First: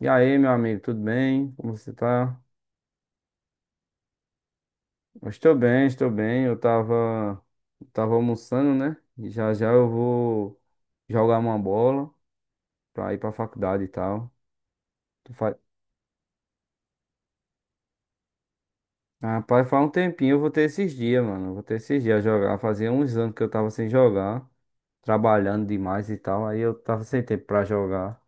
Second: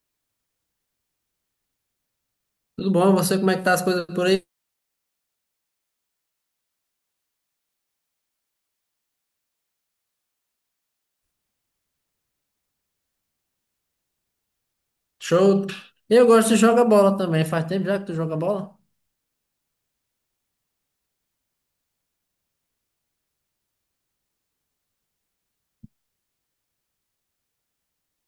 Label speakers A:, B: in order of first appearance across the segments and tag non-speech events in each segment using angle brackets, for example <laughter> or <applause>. A: E aí, meu amigo, tudo bem? Como você tá?
B: Tudo bom? Você, como é que tá as coisas por aí?
A: Eu estou bem, estou bem. Eu tava almoçando, né? E já já eu vou jogar uma bola pra ir pra faculdade e tal. Tu fa-
B: Show. Eu gosto de jogar bola também. Faz tempo já que tu joga bola?
A: Rapaz, faz um tempinho eu vou ter esses dias, mano. Eu vou ter esses dias jogar. Fazia uns anos que eu tava sem jogar, trabalhando demais e tal. Aí eu tava sem tempo pra jogar.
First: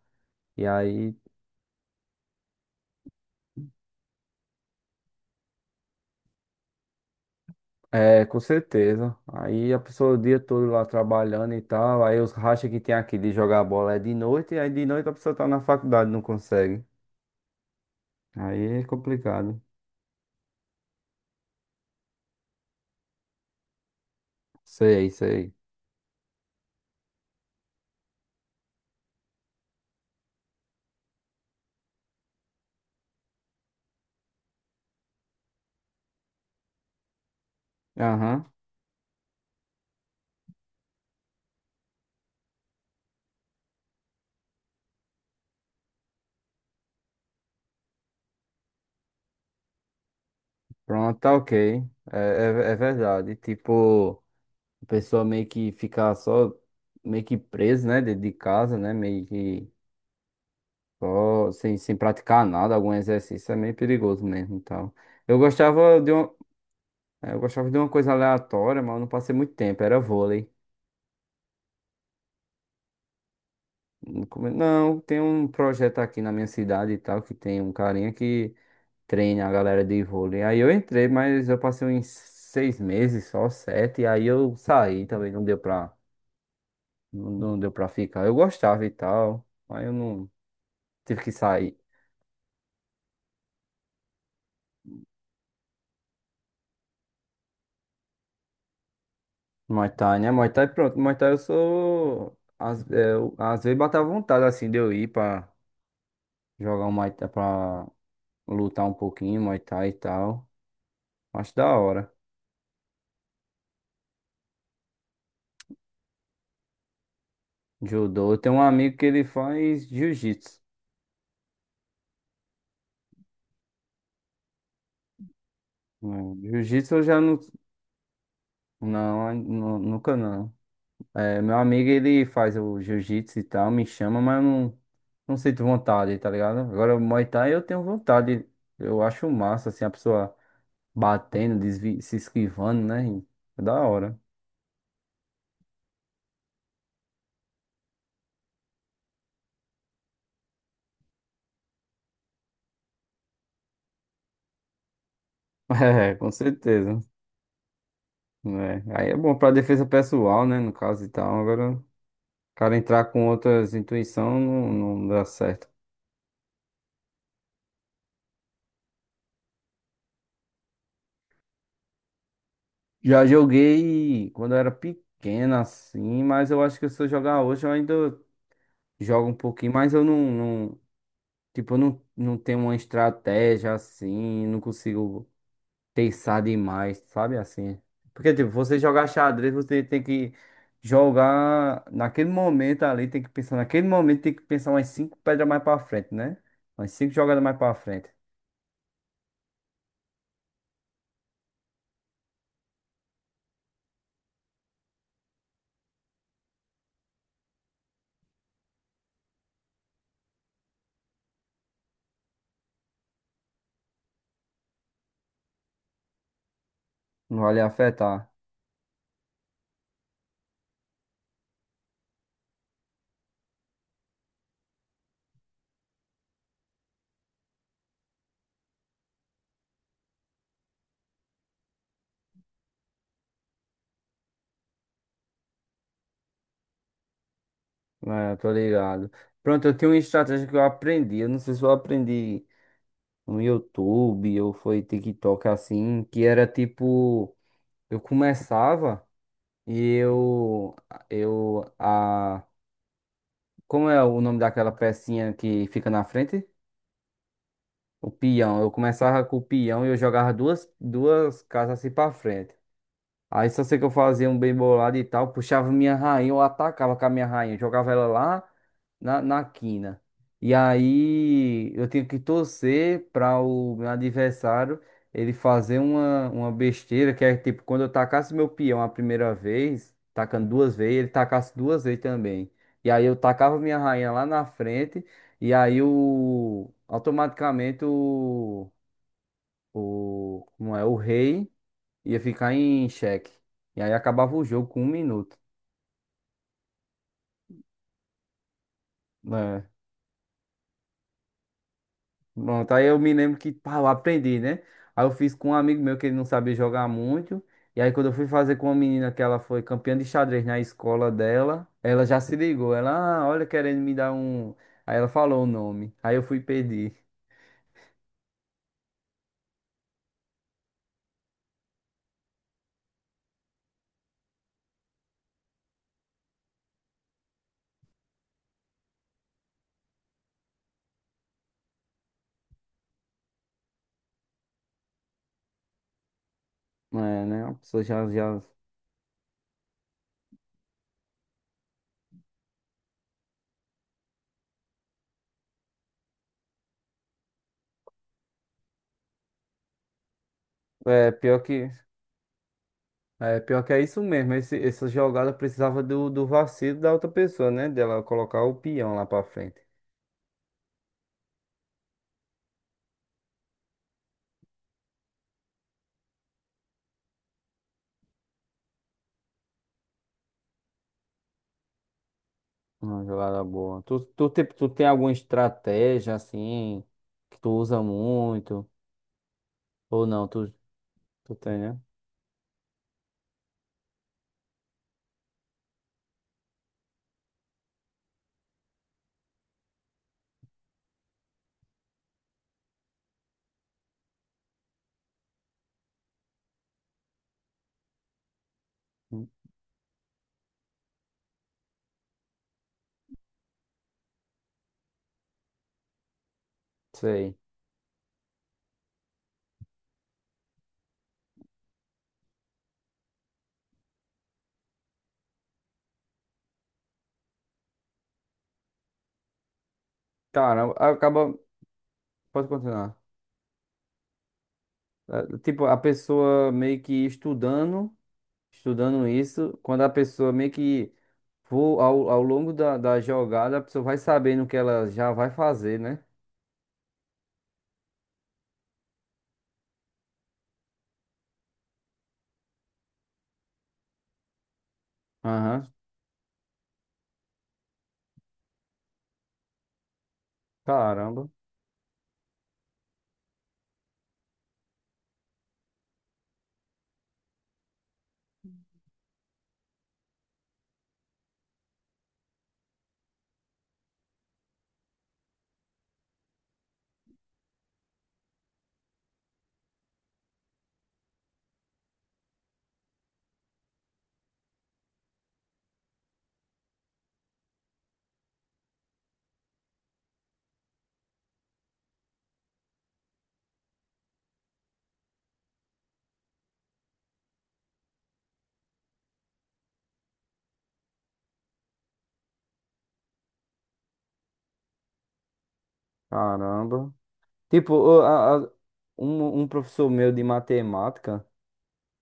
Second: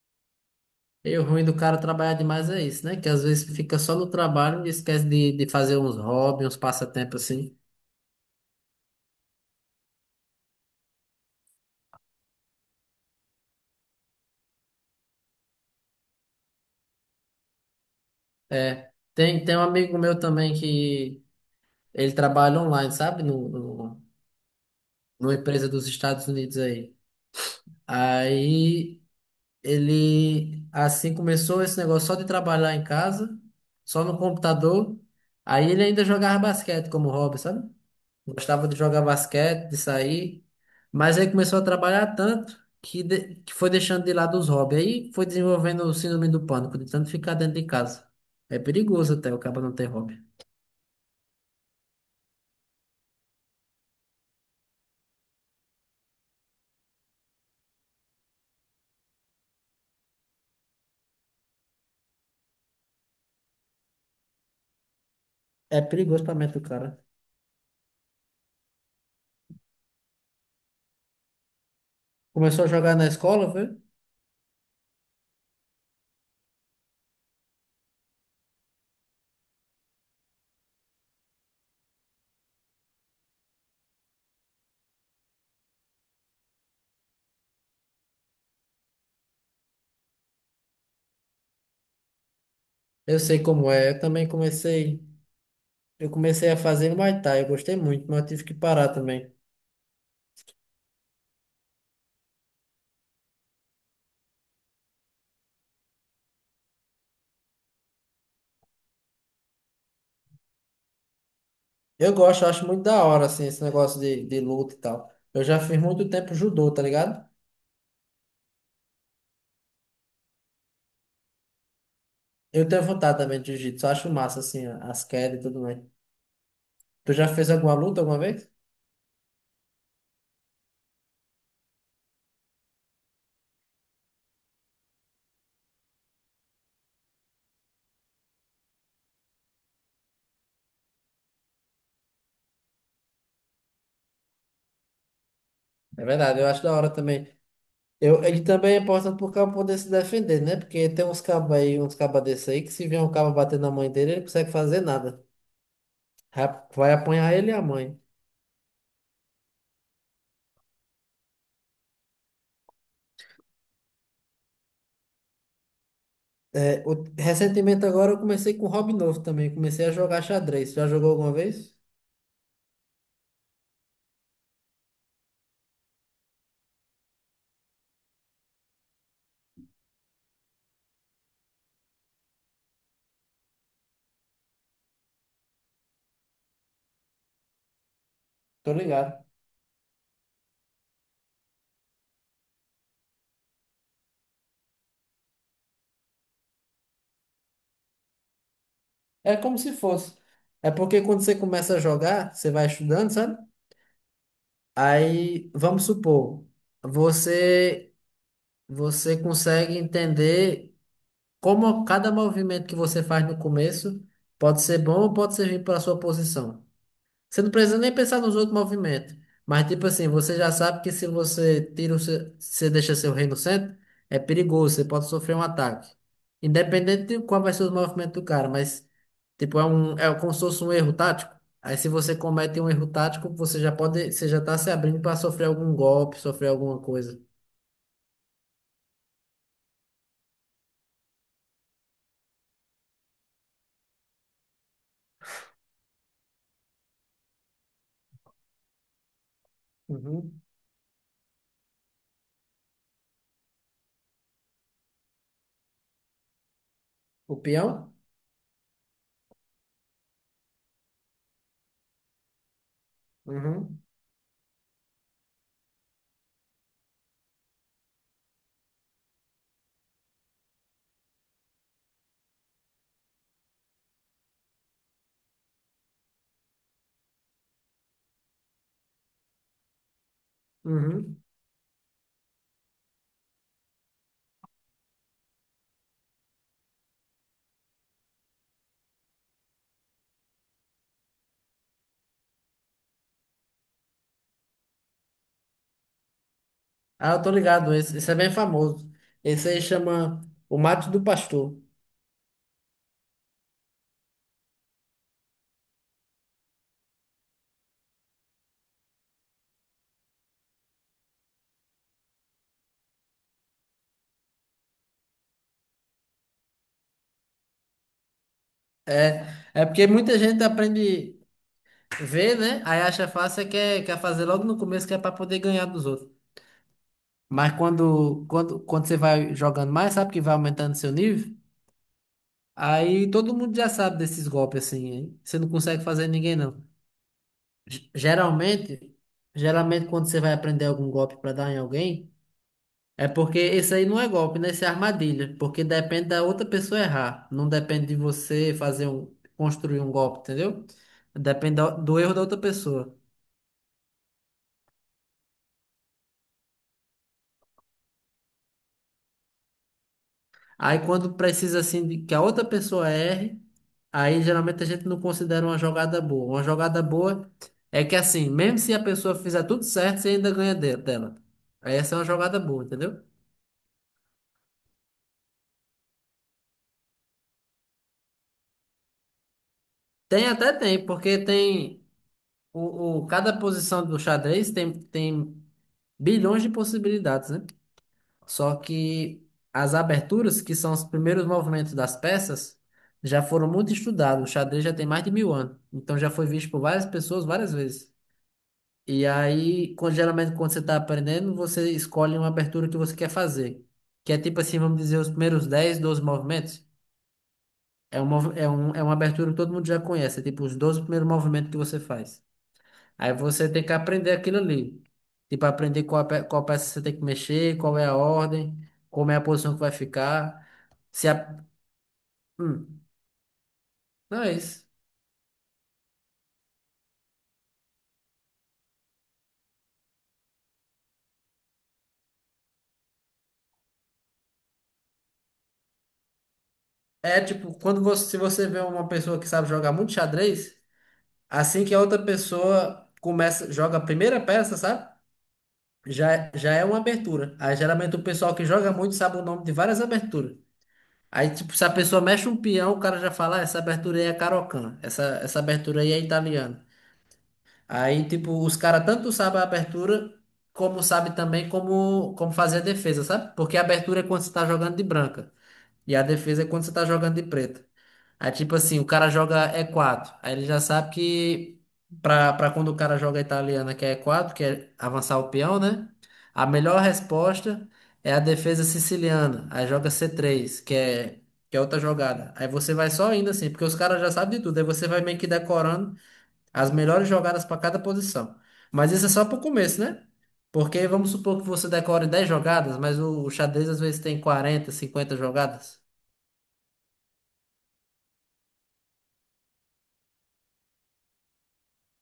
A: E aí.
B: E o ruim do cara trabalhar demais é isso, né? Que às vezes fica só no trabalho e esquece de fazer uns hobbies, uns passatempos assim.
A: É, com certeza. Aí a pessoa o dia todo lá trabalhando e tal, aí os rachas que tem aqui de jogar bola é de noite, e aí de noite a pessoa tá na faculdade, não consegue. Aí é
B: É. Tem
A: complicado.
B: um amigo meu também que ele trabalha online, sabe? No, no,
A: Sei,
B: Numa
A: sei.
B: empresa dos Estados Unidos aí. Aí ele, assim, começou esse negócio só de trabalhar em casa, só no computador. Aí ele ainda jogava basquete como hobby, sabe?
A: Aham.
B: Gostava de jogar basquete, de sair, mas aí começou a trabalhar tanto que foi deixando de lado os hobbies. Aí foi desenvolvendo o síndrome do pânico, de tanto ficar dentro de casa. É perigoso até o cara não ter hobby.
A: Pronto, tá ok. É, verdade. Tipo, a pessoa meio que fica só, meio que presa, né, dentro de casa, né, meio que só sem praticar nada, algum exercício, é meio perigoso mesmo e tal. Eu
B: É
A: gostava de um.
B: perigoso pra mente do cara.
A: É, eu gostava de uma coisa aleatória, mas eu não passei muito tempo, era vôlei.
B: Começou a jogar na escola, foi?
A: Não, não, tem um projeto aqui na minha cidade e tal, que tem um carinha que treina a galera de vôlei. Aí eu entrei, mas eu passei uns 6 meses, só 7, e aí eu saí também, não deu pra, não deu pra ficar. Eu gostava e tal, mas eu não tive que sair.
B: Eu sei como é. Eu também comecei. Eu comecei a fazer Muay Thai. Eu gostei muito, mas eu tive que parar também.
A: Muay Thai, né? Muay Thai, pronto, Muay Thai eu sou. Às vezes bateu vontade, assim, de eu ir pra jogar um Muay Thai, pra lutar um pouquinho, Muay Thai e tal. Acho da hora.
B: Eu gosto, eu acho muito da hora, assim, esse negócio de luta e tal. Eu já fiz muito tempo judô, tá ligado?
A: Judô. Eu tenho um amigo que ele faz jiu-jitsu.
B: Eu tenho vontade também de jiu-jitsu, eu acho massa, assim, as quedas e tudo mais.
A: Jiu-jitsu eu
B: Tu
A: já
B: já
A: não.
B: fez alguma luta alguma vez?
A: Não, nunca não. É, meu amigo ele faz o jiu-jitsu e tal, me chama, mas eu não sinto vontade, tá ligado? Agora o Muay Thai eu tenho vontade. Eu acho massa, assim, a pessoa batendo, se esquivando, né? É da hora.
B: É verdade, eu acho da hora também. Ele também é importante pro cabo poder se defender, né? Porque tem uns cabos aí, uns cabas desse aí, que se vier um cabo bater na mãe dele, ele não consegue fazer nada.
A: <laughs> É, com
B: Vai
A: certeza.
B: apanhar ele e a mãe.
A: É. Aí é bom pra defesa pessoal, né? No caso e tal. Agora, o cara entrar com outras intuições não dá certo.
B: É, recentemente agora eu comecei com um hobby novo também, comecei a jogar xadrez. Já jogou alguma vez?
A: Já joguei quando eu era pequeno, assim, mas eu acho que se eu jogar hoje, eu ainda jogo um pouquinho, mas eu tipo, eu não tenho uma estratégia assim, não consigo pensar demais, sabe assim? Porque, tipo,
B: Tô
A: você jogar
B: ligado.
A: xadrez, você tem que jogar naquele momento ali, tem que pensar naquele momento, tem que pensar umas cinco pedras mais pra frente, né? Umas cinco jogadas mais pra frente.
B: É como se fosse. É porque quando você começa a jogar, você vai estudando, sabe? Aí, vamos supor, você você consegue entender como cada movimento que você faz no começo pode ser bom ou pode servir para a sua posição.
A: Não
B: Você não
A: vai lhe
B: precisa nem pensar
A: afetar.
B: nos outros movimentos. Mas, tipo assim, você já sabe que se você tira o seu, se você deixa seu rei no centro, é perigoso, você pode sofrer um ataque. Independente de qual vai ser os movimentos do cara, mas, tipo, é como se fosse um erro tático. Aí, se você comete um erro tático, você já tá se abrindo para sofrer algum golpe, sofrer alguma coisa.
A: É, tô ligado. Pronto, eu tenho uma estratégia que eu aprendi. Eu não sei se eu aprendi, no YouTube ou foi TikTok assim, que era tipo, eu começava e
B: Uhum.
A: eu a como é o nome daquela pecinha que fica na frente?
B: O peão?
A: O peão. Eu começava com o peão e eu jogava duas casas assim para frente. Aí só sei
B: Uhum.
A: que eu fazia um bem bolado e tal, puxava minha rainha, eu atacava com a minha rainha, jogava ela lá na quina. E aí eu tinha que torcer para o meu adversário ele fazer uma besteira, que é tipo, quando eu tacasse meu peão a primeira vez, tacando duas vezes, ele
B: Uhum.
A: tacasse duas vezes também. E aí eu tacava minha rainha lá na frente, e aí automaticamente como é, o rei ia ficar em xeque. E aí acabava o jogo com um minuto.
B: Ah, eu tô ligado, esse é bem famoso. Esse aí
A: Né?
B: chama o mate do pastor.
A: Pronto, aí eu me lembro que, pá, eu aprendi, né? Aí eu fiz com um amigo meu que ele não sabia jogar muito. E aí quando eu fui fazer com uma menina que ela foi campeã de xadrez na escola dela, ela já se ligou. Ela, ah, olha, querendo me dar um. Aí ela falou o nome. Aí eu fui pedir.
B: É, é porque muita gente aprende a ver, né? Aí acha fácil, e quer fazer logo no começo, que é para poder ganhar dos outros. Mas quando você vai jogando mais, sabe que vai aumentando seu nível? Aí todo mundo já sabe desses golpes assim, hein? Você não consegue fazer ninguém, não.
A: É, né? A pessoa
B: G-
A: já, já...
B: Geralmente, geralmente quando você vai aprender algum golpe para dar em alguém. É porque esse aí não é golpe, né? Esse é armadilha. Porque depende da outra pessoa errar. Não depende de você construir um golpe, entendeu?
A: É, pior
B: Depende
A: que...
B: do erro da outra pessoa.
A: É, pior que é isso mesmo. Essa jogada precisava do vacilo da outra pessoa, né? Dela colocar o peão lá pra frente.
B: Aí quando precisa assim de que a outra pessoa erre, aí geralmente a gente não considera uma jogada boa. Uma jogada boa é que assim, mesmo se a pessoa fizer tudo certo, você ainda ganha dela. Aí essa é uma jogada boa, entendeu?
A: Uma jogada boa. Tu tem alguma estratégia assim que tu usa muito? Ou não?
B: Tem
A: Tu,
B: até tem, porque
A: tu tem, né?
B: tem cada posição do xadrez tem bilhões de possibilidades, né? Só que as aberturas, que são os primeiros movimentos das peças, já foram muito estudados. O xadrez já tem mais de mil anos. Então já foi visto por várias pessoas várias vezes. E
A: Hum,
B: aí, geralmente, quando você está aprendendo, você escolhe uma abertura que você quer fazer. Que é tipo assim, vamos dizer, os primeiros 10 12 movimentos.
A: sei.
B: É uma abertura que todo mundo já conhece. É tipo os 12 primeiros movimentos que você faz. Aí você tem que aprender aquilo ali. Tipo, aprender qual peça você tem que mexer, qual é a ordem, como é a posição que vai ficar.
A: Cara,
B: Se
A: acaba.
B: a...
A: Pode
B: hum,
A: continuar.
B: não é isso.
A: É, tipo, a pessoa meio que estudando isso, quando a pessoa meio que for ao longo da jogada, a pessoa vai sabendo o que ela já vai fazer, né?
B: É tipo, se você vê uma pessoa que sabe jogar muito xadrez, assim que a outra pessoa começa, joga a primeira peça, sabe?
A: Aham.
B: Já é uma abertura. Aí geralmente o pessoal que joga muito sabe o nome de várias aberturas.
A: Caramba,
B: Aí, tipo, se a pessoa mexe um peão, o cara já fala, ah, essa abertura aí é cariocan, essa abertura aí é italiana. Aí, tipo, os caras tanto sabem a abertura, como sabem também como fazer a defesa, sabe? Porque a abertura é quando você tá jogando de branca. E a defesa é quando você tá jogando de preta. Aí, tipo assim, o cara joga e4. Aí ele já sabe que pra quando o cara joga a italiana, que é e4 que é avançar o peão, né? A melhor resposta é a defesa siciliana. Aí joga c3 que é outra jogada. Aí você vai só indo assim, porque os caras já sabem de tudo. Aí você vai meio que decorando as melhores jogadas para cada posição. Mas isso é só para o começo, né? Porque vamos supor que você decore 10 jogadas, mas o xadrez às vezes tem 40, 50 jogadas.
A: caramba. Tipo, um professor meu de matemática.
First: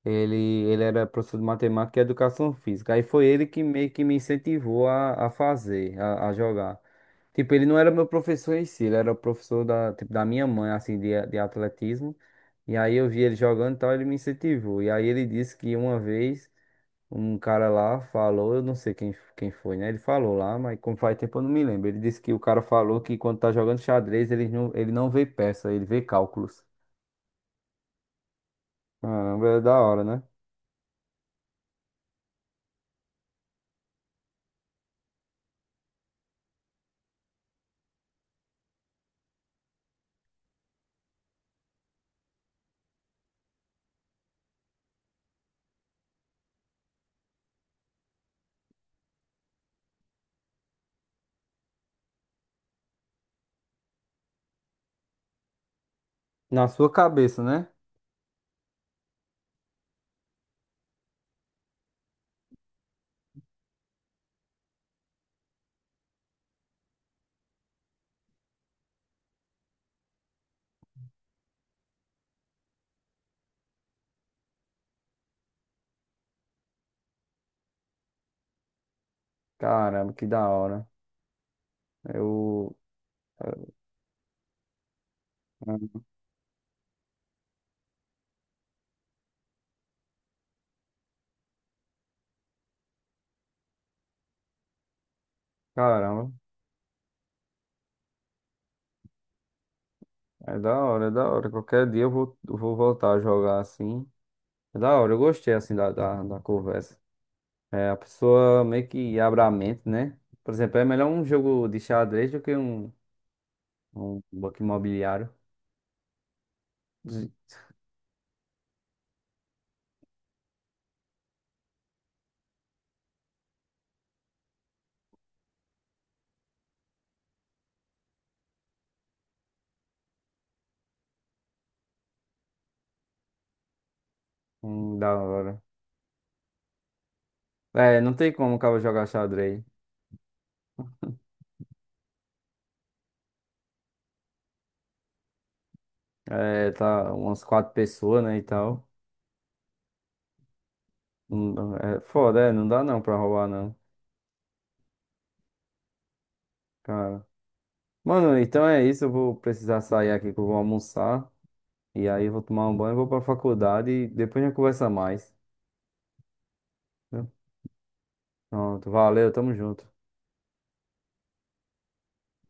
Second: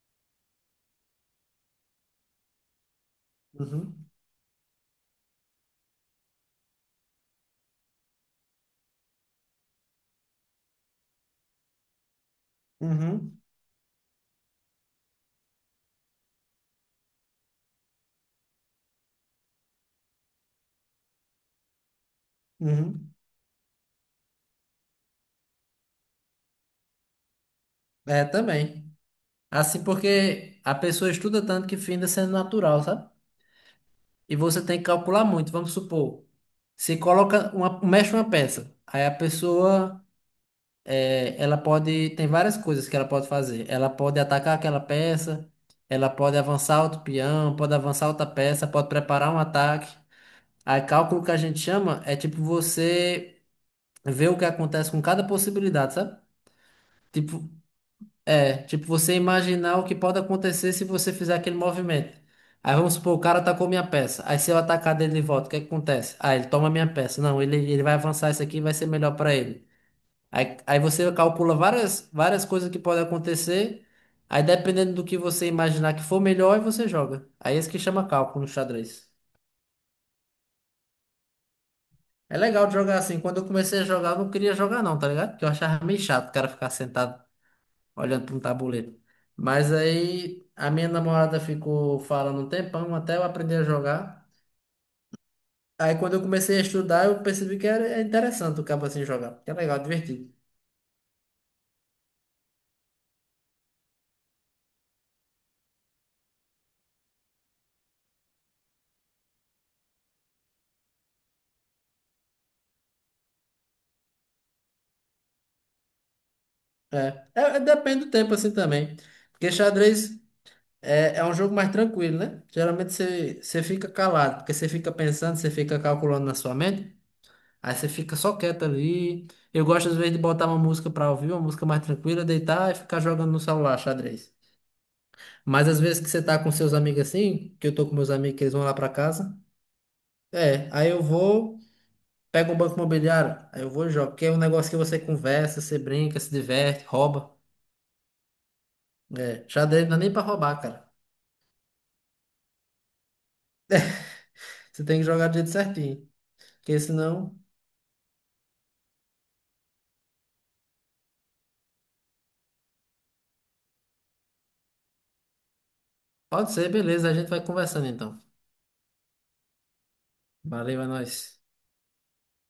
A: Ele, ele era professor de matemática e educação física. Aí foi ele que meio que
B: Uhum.
A: me incentivou a fazer, a jogar. Tipo, ele não era meu professor em si, ele era o professor da minha mãe, assim, de atletismo. E aí eu vi ele
B: Uhum.
A: jogando e tal, ele me incentivou. E aí ele disse que uma vez um cara lá falou, eu não sei quem foi, né? Ele falou lá, mas como faz tempo eu não me lembro. Ele disse que o cara falou
B: Uhum.
A: que quando tá jogando xadrez, ele não vê peça, ele vê cálculos.
B: É, também.
A: Caramba, é da
B: Assim
A: hora, né?
B: porque a pessoa estuda tanto que finda sendo natural, sabe? E você tem que calcular muito. Vamos supor, se coloca uma, mexe uma peça, aí a pessoa ela tem várias coisas que ela pode fazer. Ela pode atacar aquela peça, ela pode avançar outro peão, pode avançar outra peça, pode preparar um ataque. Aí, cálculo que a gente chama é tipo você ver o que acontece com cada possibilidade, sabe?
A: Na sua cabeça,
B: Tipo,
A: né?
B: tipo você imaginar o que pode acontecer se você fizer aquele movimento. Aí vamos supor, o cara atacou minha peça. Aí se eu atacar dele de volta, o que é que acontece? Ah, ele toma minha peça. Não, ele vai avançar isso aqui, e vai ser melhor pra ele. Aí você calcula várias, várias coisas que podem acontecer. Aí dependendo do que você imaginar que for melhor, aí você joga. Aí é isso que chama cálculo no xadrez.
A: Caramba, que da hora.
B: É legal de
A: Eu.
B: jogar assim. Quando eu comecei a jogar, eu não queria jogar não, tá ligado? Porque eu achava meio chato o cara ficar sentado olhando para um tabuleiro. Mas aí a minha namorada ficou falando um tempão até eu aprender a jogar. Aí quando eu
A: Caramba,
B: comecei a estudar, eu percebi que era interessante o cabo assim jogar. Que é legal, divertido.
A: é da hora, é da hora. Qualquer dia eu vou voltar a jogar assim. É da hora, eu gostei assim da conversa. É, a pessoa meio que abre a mente, né? Por exemplo, é melhor um jogo de xadrez do que um banco imobiliário. Zi-
B: Depende do tempo assim também. Porque xadrez é um jogo mais tranquilo, né? Geralmente você fica calado, porque você fica pensando, você fica calculando na sua mente, aí você fica só quieto ali. Eu gosto, às vezes, de botar uma música pra ouvir, uma música mais tranquila, deitar e ficar jogando no celular, xadrez.
A: da hora.
B: Mas às vezes que você tá com seus amigos assim, que eu tô com
A: É,
B: meus
A: não tem
B: amigos que eles
A: como o
B: vão lá
A: cara
B: pra
A: jogar
B: casa,
A: xadrez.
B: é, aí eu vou, pego um banco imobiliário, aí eu vou e jogo, que é um negócio que você conversa, você brinca, se
A: É,
B: diverte,
A: tá
B: rouba.
A: umas quatro pessoas, né, e tal.
B: É, xadrez não é nem pra roubar, cara.
A: Não dá- É foda, é, não dá não pra roubar não.
B: Você tem que jogar do jeito certinho, porque senão.
A: Mano, então é isso. Eu vou precisar sair aqui que eu vou almoçar. E aí eu vou tomar um banho, vou pra faculdade e depois a gente conversa mais.
B: Pode ser, beleza. A gente
A: Viu?
B: vai conversando então.
A: Pronto, valeu, tamo junto.
B: Valeu, é nóis.